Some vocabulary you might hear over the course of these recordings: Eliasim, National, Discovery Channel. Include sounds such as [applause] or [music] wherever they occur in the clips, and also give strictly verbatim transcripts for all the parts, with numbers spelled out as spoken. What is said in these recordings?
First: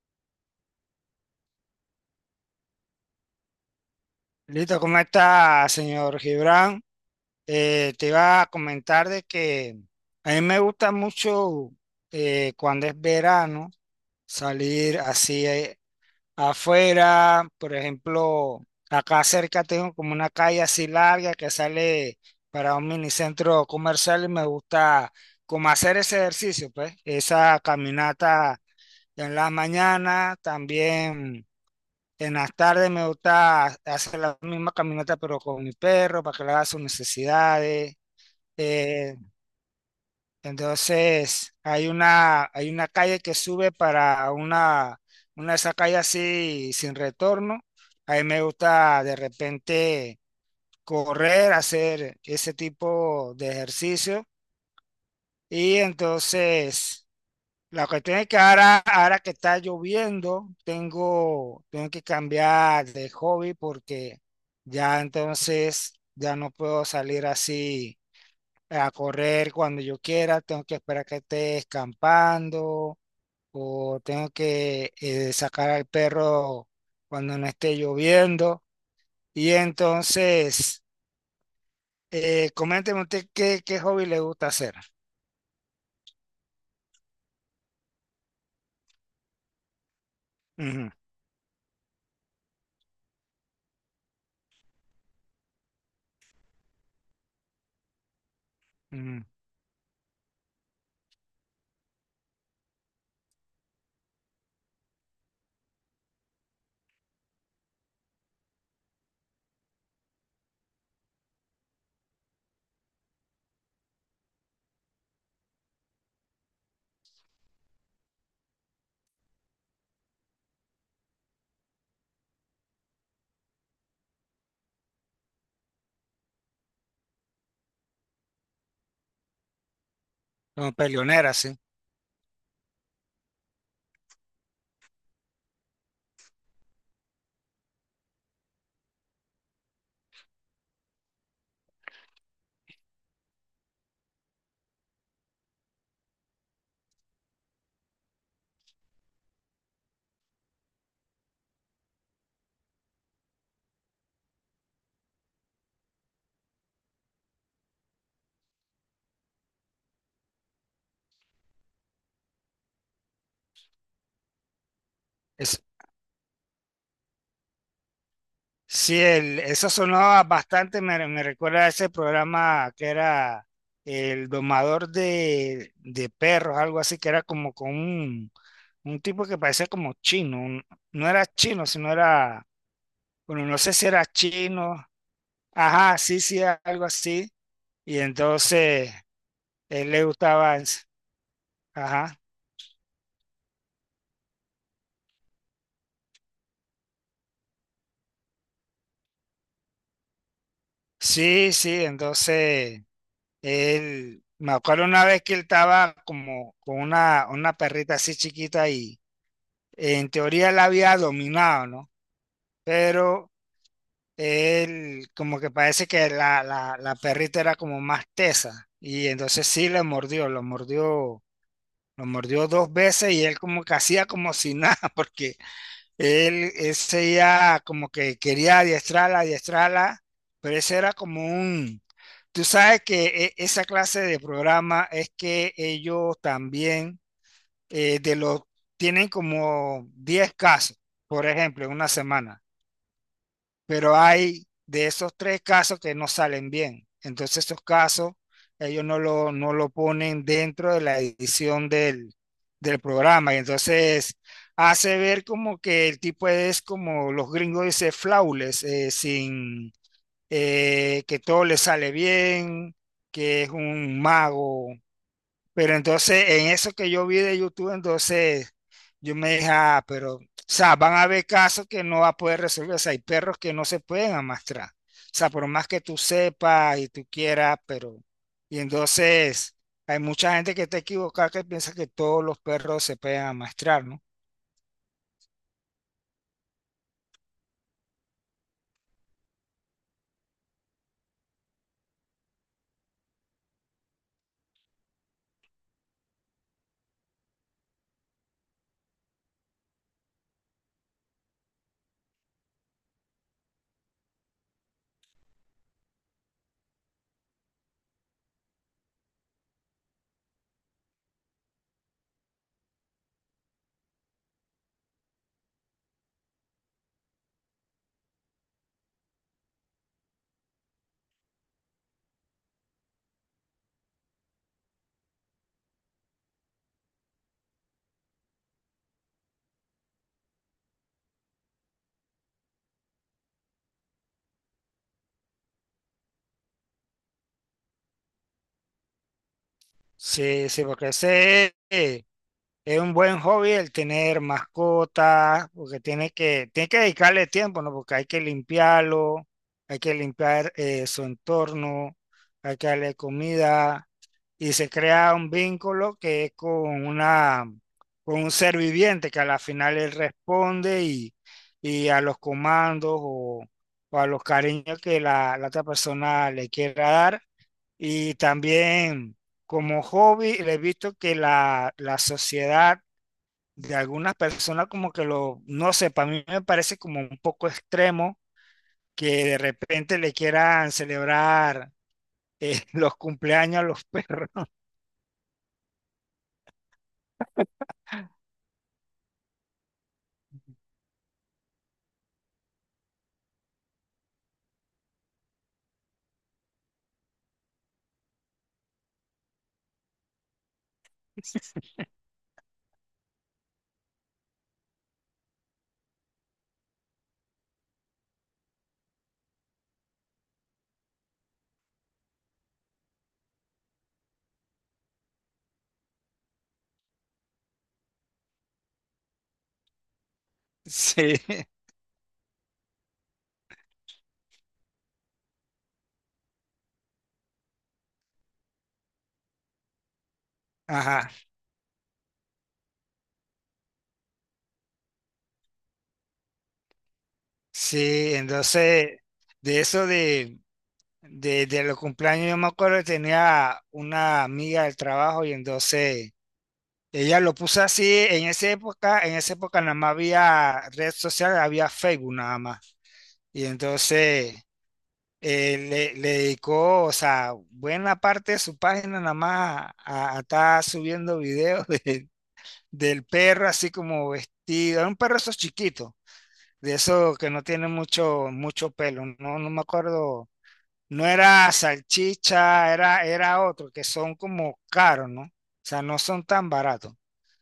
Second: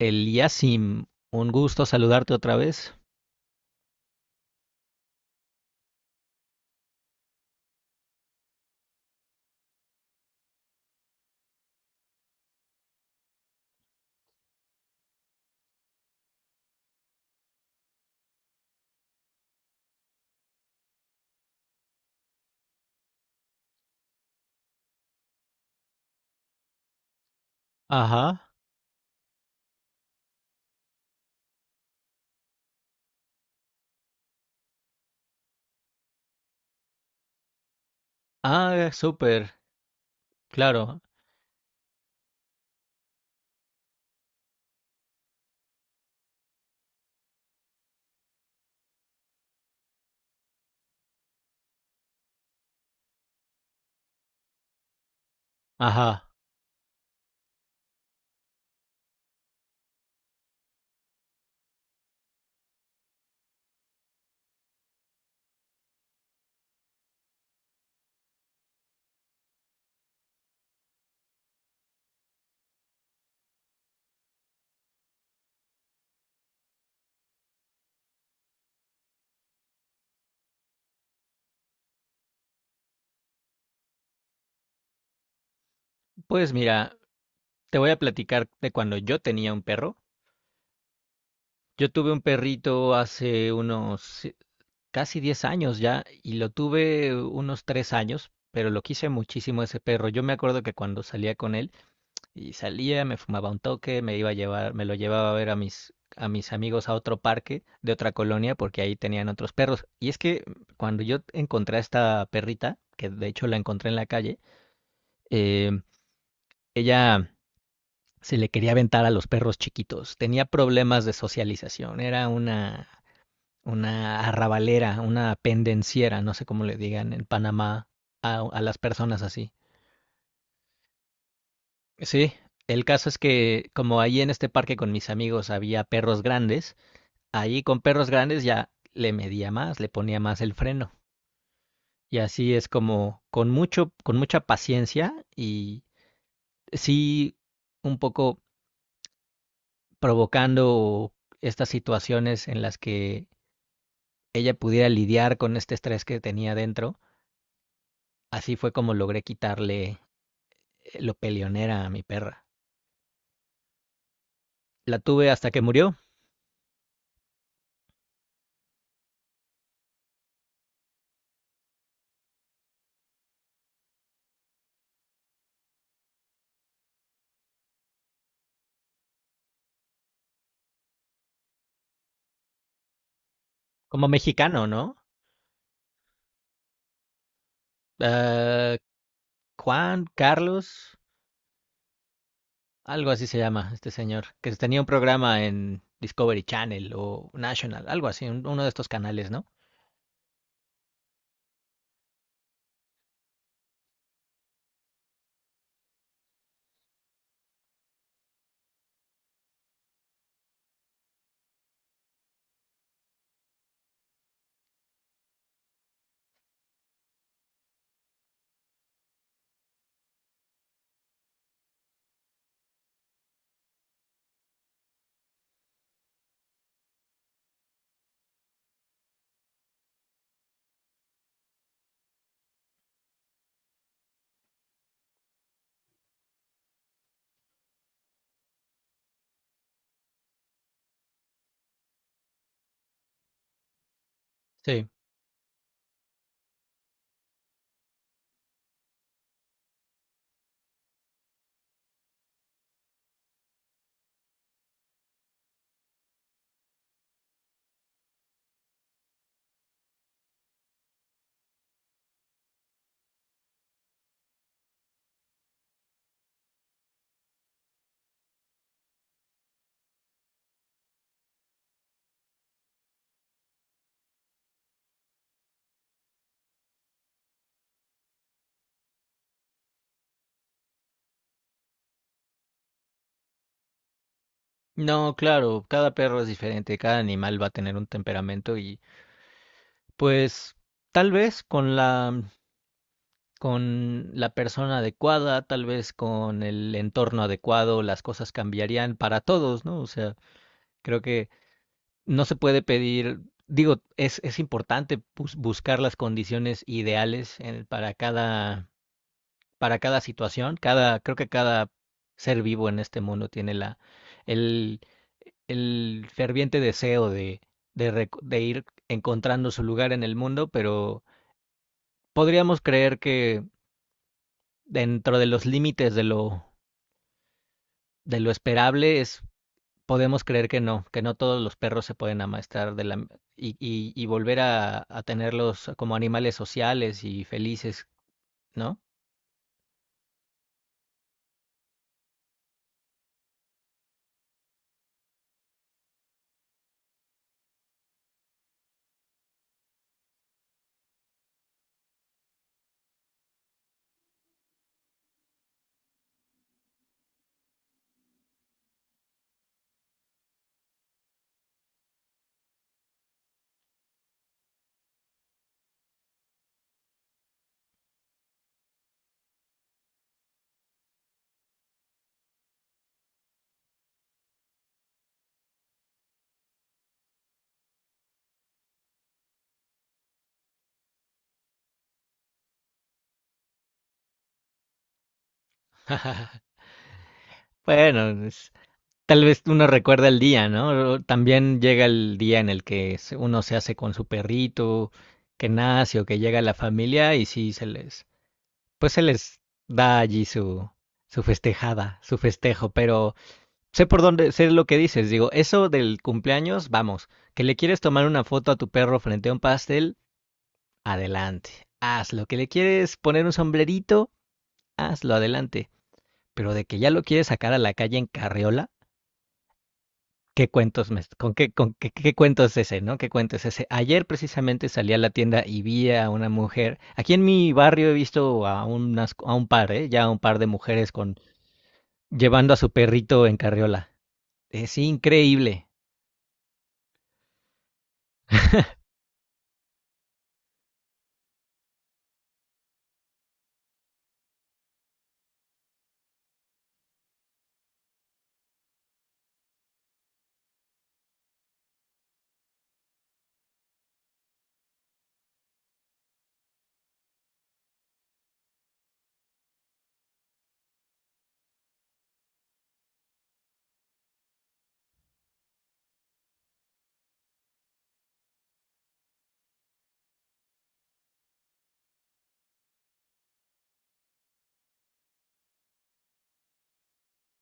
Eliasim, un gusto saludarte otra vez. Listo, ¿cómo está, señor Gibran? Eh, te iba a comentar de que a mí me gusta mucho, eh, cuando es verano, salir así, eh, afuera. Por ejemplo, acá cerca tengo como una calle así larga que sale para un minicentro comercial y me gusta como hacer ese ejercicio, pues, esa Ajá. caminata en la mañana, también. En las tardes me gusta hacer la misma caminata, pero con mi perro, para que le haga sus necesidades. Ah, Eh, súper, claro. entonces, hay una, hay una calle que sube para una, una de esas calles así sin retorno. A mí me gusta de repente correr, hacer ese tipo de ejercicio. Y Ajá. entonces, la cuestión es que ahora, ahora que está lloviendo, tengo, tengo que cambiar de hobby porque ya entonces ya no puedo salir así a correr cuando yo quiera, tengo que esperar que esté escampando o tengo que, eh, sacar al perro cuando no esté lloviendo. Y entonces, eh, coménteme usted qué, qué hobby le gusta hacer. Pues mira, te voy a platicar de cuando yo tenía un perro. Ujú, Yo tuve un perrito hace unos eh, casi diez años ya y lo tuve unos tres años, pero lo quise ujú. muchísimo ese perro. Yo me acuerdo que cuando salía con él, y salía, me fumaba un toque, me iba a llevar, me lo llevaba a ver a mis, a mis amigos a otro parque de otra colonia porque ahí tenían otros perros. Y es que cuando yo encontré a esta perrita, que de hecho la encontré en la calle, eh, ella se le quería aventar a los perros chiquitos. Tenía problemas de socialización. Era una, una arrabalera, una pendenciera, no sé cómo le digan en Panamá a, a las personas así. Como peleonera, sí. Sí, el caso es que como ahí en este parque con mis amigos había perros grandes, ahí con perros grandes ya le medía más, le ponía más el freno. Y así es como con mucho, con mucha paciencia y sí un poco provocando estas situaciones en las que ella pudiera lidiar con este estrés que tenía dentro. Así fue como logré quitarle eh, lo peleonera a mi perra. La tuve hasta que murió, Sí, el- eso sonaba bastante, me, me recuerda a ese programa que era el domador de, de perros, algo así, que era como con un, un tipo que parecía como chino. Un- no era chino, sino era, bueno, no sé si era como mexicano, chino. ¿no? Ajá, sí, sí, algo así, y Uh, entonces él le Juan, gustaba, Carlos, ens- ajá, algo así se llama este señor, que tenía un programa en Discovery Channel o National, algo así, un- uno de estos canales, ¿no? sí, sí, entonces él, me acuerdo una vez que él estaba como con una, una perrita así chiquita y en teoría él había dominado, ¿no? Pero él como que parece que la, la, la perrita era como más tesa y entonces sí le mordió, lo mordió, lo mordió dos veces y él como que hacía como si nada, [laughs] porque él, él seguía como que quería adiestrarla, adiestrarla, pero ese era como un... Tú sabes que e- esa clase de programa es que ellos también, eh, de los, tienen como diez casos, por ejemplo, en una semana, pero hay Sí. de esos tres casos que no salen bien. Entonces esos casos ellos no lo, no lo ponen dentro de la edición del, del programa. Y entonces hace ver como que el tipo es, como los gringos dicen, flawless, eh, sin eh, que todo le sale bien, que es un mago. Pero entonces, en eso que yo vi de YouTube, entonces yo me dije, ah, pero, o sea, van a haber casos que no va a poder resolver. O sea, hay perros que no se pueden amastrar. O sea, por más que tú sepas y tú quieras, pero. Y entonces, hay mucha gente que está equivocada que piensa que todos los perros se pueden amastrar, ¿no? No, claro, cada perro es diferente, cada animal va a tener un temperamento y pues tal vez con la mm, con la persona adecuada, tal vez con el entorno adecuado, las cosas cambiarían para todos, ¿no? O sea, creo que no se puede pedir, digo, es es importante bus- buscar las condiciones ideales en- para cada para cada situación, cada, creo que cada ser vivo en este mundo tiene la, el, el ferviente deseo de, de, rec- de ir encontrando su lugar en el mundo, pero podríamos creer que dentro de los límites de lo, de lo esperable es, podemos creer que no, que no todos los perros se pueden amastar de la, y, y, y volver a, a tenerlos como animales sociales y felices, ¿no? Sí, sí, porque ese es. Es un buen hobby el tener mascotas, porque tiene que, tiene que dedicarle tiempo, ¿no? Porque hay que limpiarlo, hay que limpiar, eh, su entorno, hay que darle comida y se crea un vínculo que es con una, con un ser viviente que a la final él responde y, y a los comandos o, o a los cariños que la, la otra persona le quiera dar. Y también como hobby, le he visto que la, la sociedad de algunas personas como que lo, no sé, para mí me parece como un poco extremo que de repente le quieran celebrar, eh, [laughs] los cumpleaños a los perros. [laughs] [laughs] Bueno, es- tal vez uno recuerda el día, ¿no? También llega el día en el que se- uno se hace con su perrito, que nace o que llega la familia y sí se les, pues se les da allí su, su festejada, su festejo, pero sé por dónde, sé lo que dices, digo, eso del cumpleaños, vamos, que le quieres tomar una foto a tu perro frente a un pastel, adelante, hazlo, que le quieres poner un sombrerito, hazlo, adelante, pero de que ya lo quieres sacar a la calle en carriola. ¿Qué cuentos me, Sí, con qué, con qué, ¿qué cuento es ese, ¿no? ¿Qué cuento es ese? Ayer precisamente salí a la tienda y vi a una mujer. Aquí en mi barrio he visto a unas, a un par, ¿eh? Ya un par de mujeres ajá, con llevando a su perrito en carriola. Es increíble. sí, entonces de eso de, de, de los cumpleaños yo me acuerdo que tenía una amiga del trabajo y entonces ella lo puso así en esa época. En esa época nada más había red social, había Facebook nada más. Y entonces, eh, le, le dedicó, o sea, buena parte de su página nada más a, a estar subiendo videos [laughs] de- del perro así como vestido. Era un perro esos chiquitos, de esos que no tiene mucho, mucho pelo. No, no me acuerdo. No era salchicha, era, era otro, que son como caros, ¿no? O sea, no son tan baratos.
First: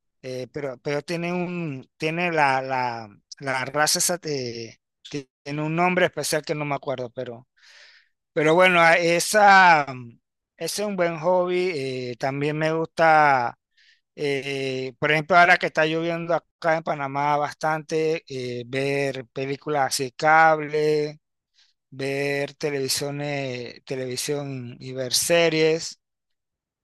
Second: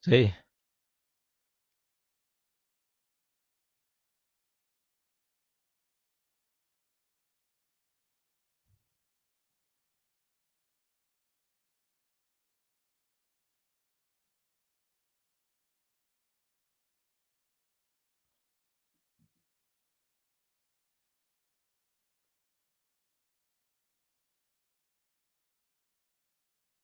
Sí. Eh, pero, pero tiene un, tiene la, la, la raza esa. Eh, tiene un nombre especial que no me acuerdo, pero pero bueno, a- esa, ese es un buen hobby. Eh, también me gusta, eh, por ejemplo, ahora que está lloviendo acá en Panamá bastante, eh, ver películas así cable, ver televisiones, televisión y ver series.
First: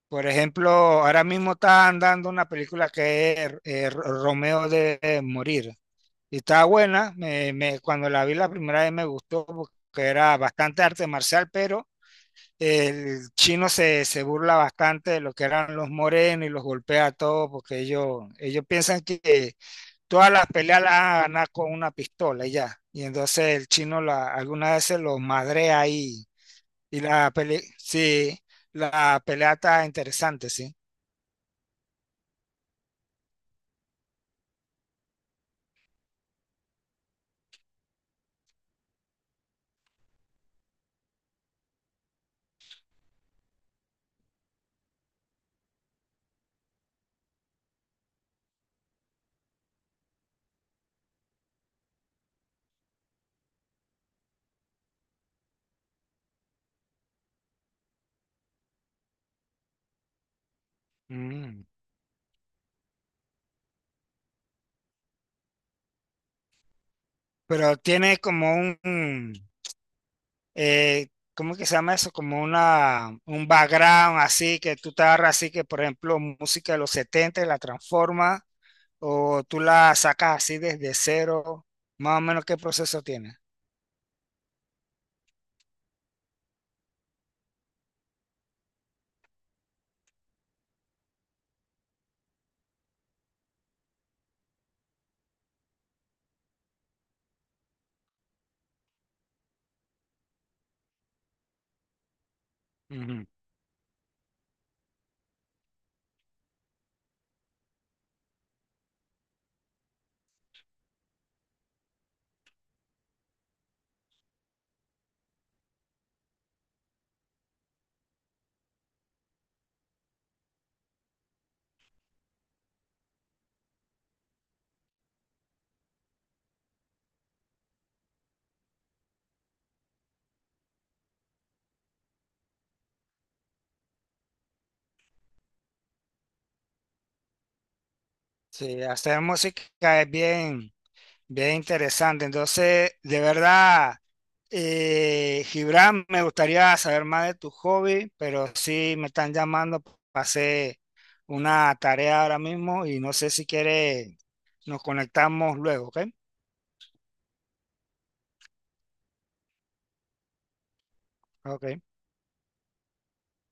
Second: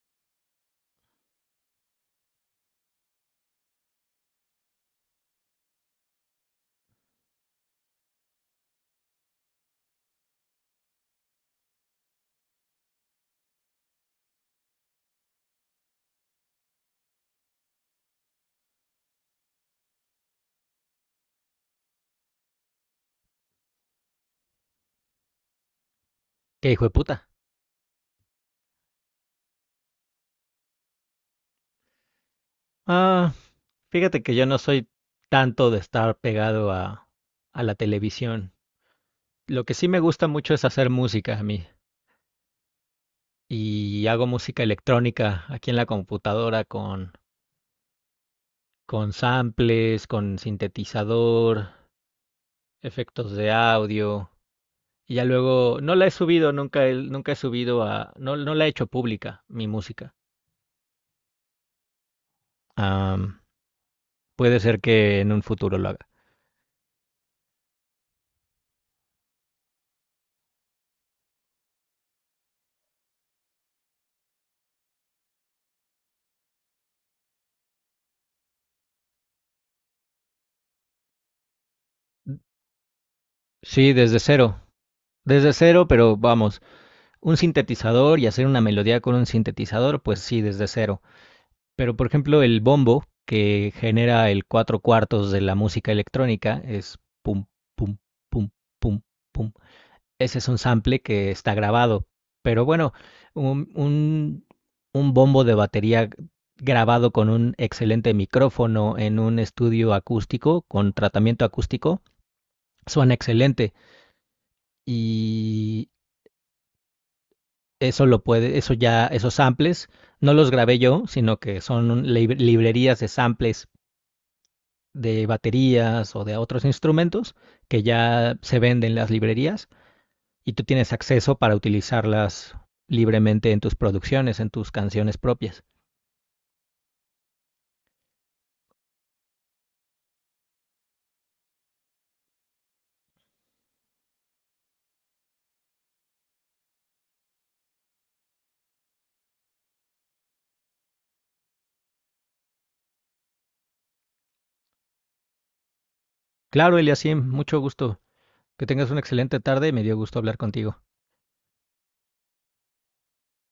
Por ejemplo, ahora mismo está andando una película que es, eh, Ro- Romeo de morir. Y está buena. Me- me- cuando la vi la primera vez me gustó porque era bastante arte marcial, pero el chino se, se burla bastante de lo que eran los morenos y los golpea a todos porque ellos, ellos piensan que todas las peleas las van a ganar con una pistola y ya. Y entonces el chino la, algunas veces los madrea ahí. Qué hijo de Y puta. la pelea, sí, la pelea está interesante, sí. Ah, fíjate que yo no soy tanto de estar pegado a, a la televisión. Lo que sí me gusta mucho es hacer música a mí. Y hago música electrónica aquí en la computadora con con samples, con sintetizador, efectos de audio. Y ya luego, no la he subido, nunca, he- nunca he subido a, no, no la he hecho pública, mi música. Mm. Am, puede ser que en un futuro lo haga. Pero tiene como un, un, eh, ¿cómo que se llama eso? Como una, un background así que tú te agarras así que, por ejemplo, música de los setenta y la transforma, o tú la sacas así desde cero, más o menos qué proceso tiene. Sí, desde cero, desde cero, pero vamos, un sintetizador y hacer una melodía con un sintetizador, pues sí, desde cero. Pero por ejemplo, el bombo, que genera el cuatro cuartos de la música electrónica, es pum, pum, pum, pum, pum, ese es un sample que está grabado. Pero bueno, Ujú. un, un, un bombo de batería grabado con un excelente micrófono en un estudio acústico, con tratamiento acústico, suena excelente. Y eso lo puede, eso ya, esos samples, no los grabé yo, sino que son librerías de samples de baterías o de otros instrumentos que ya se venden en las librerías y tú tienes acceso para utilizarlas libremente en tus producciones, en tus canciones propias. Sí, hacer música es bien, bien interesante. Entonces, de verdad, eh, Gibran, me gustaría saber más de tu hobby, pero sí me están llamando para hacer una tarea ahora mismo y no sé si quieres, nos conectamos luego, ¿ok? Claro, Eliasim, mucho gusto. Que tengas una excelente tarde y me dio gusto hablar contigo. Ok.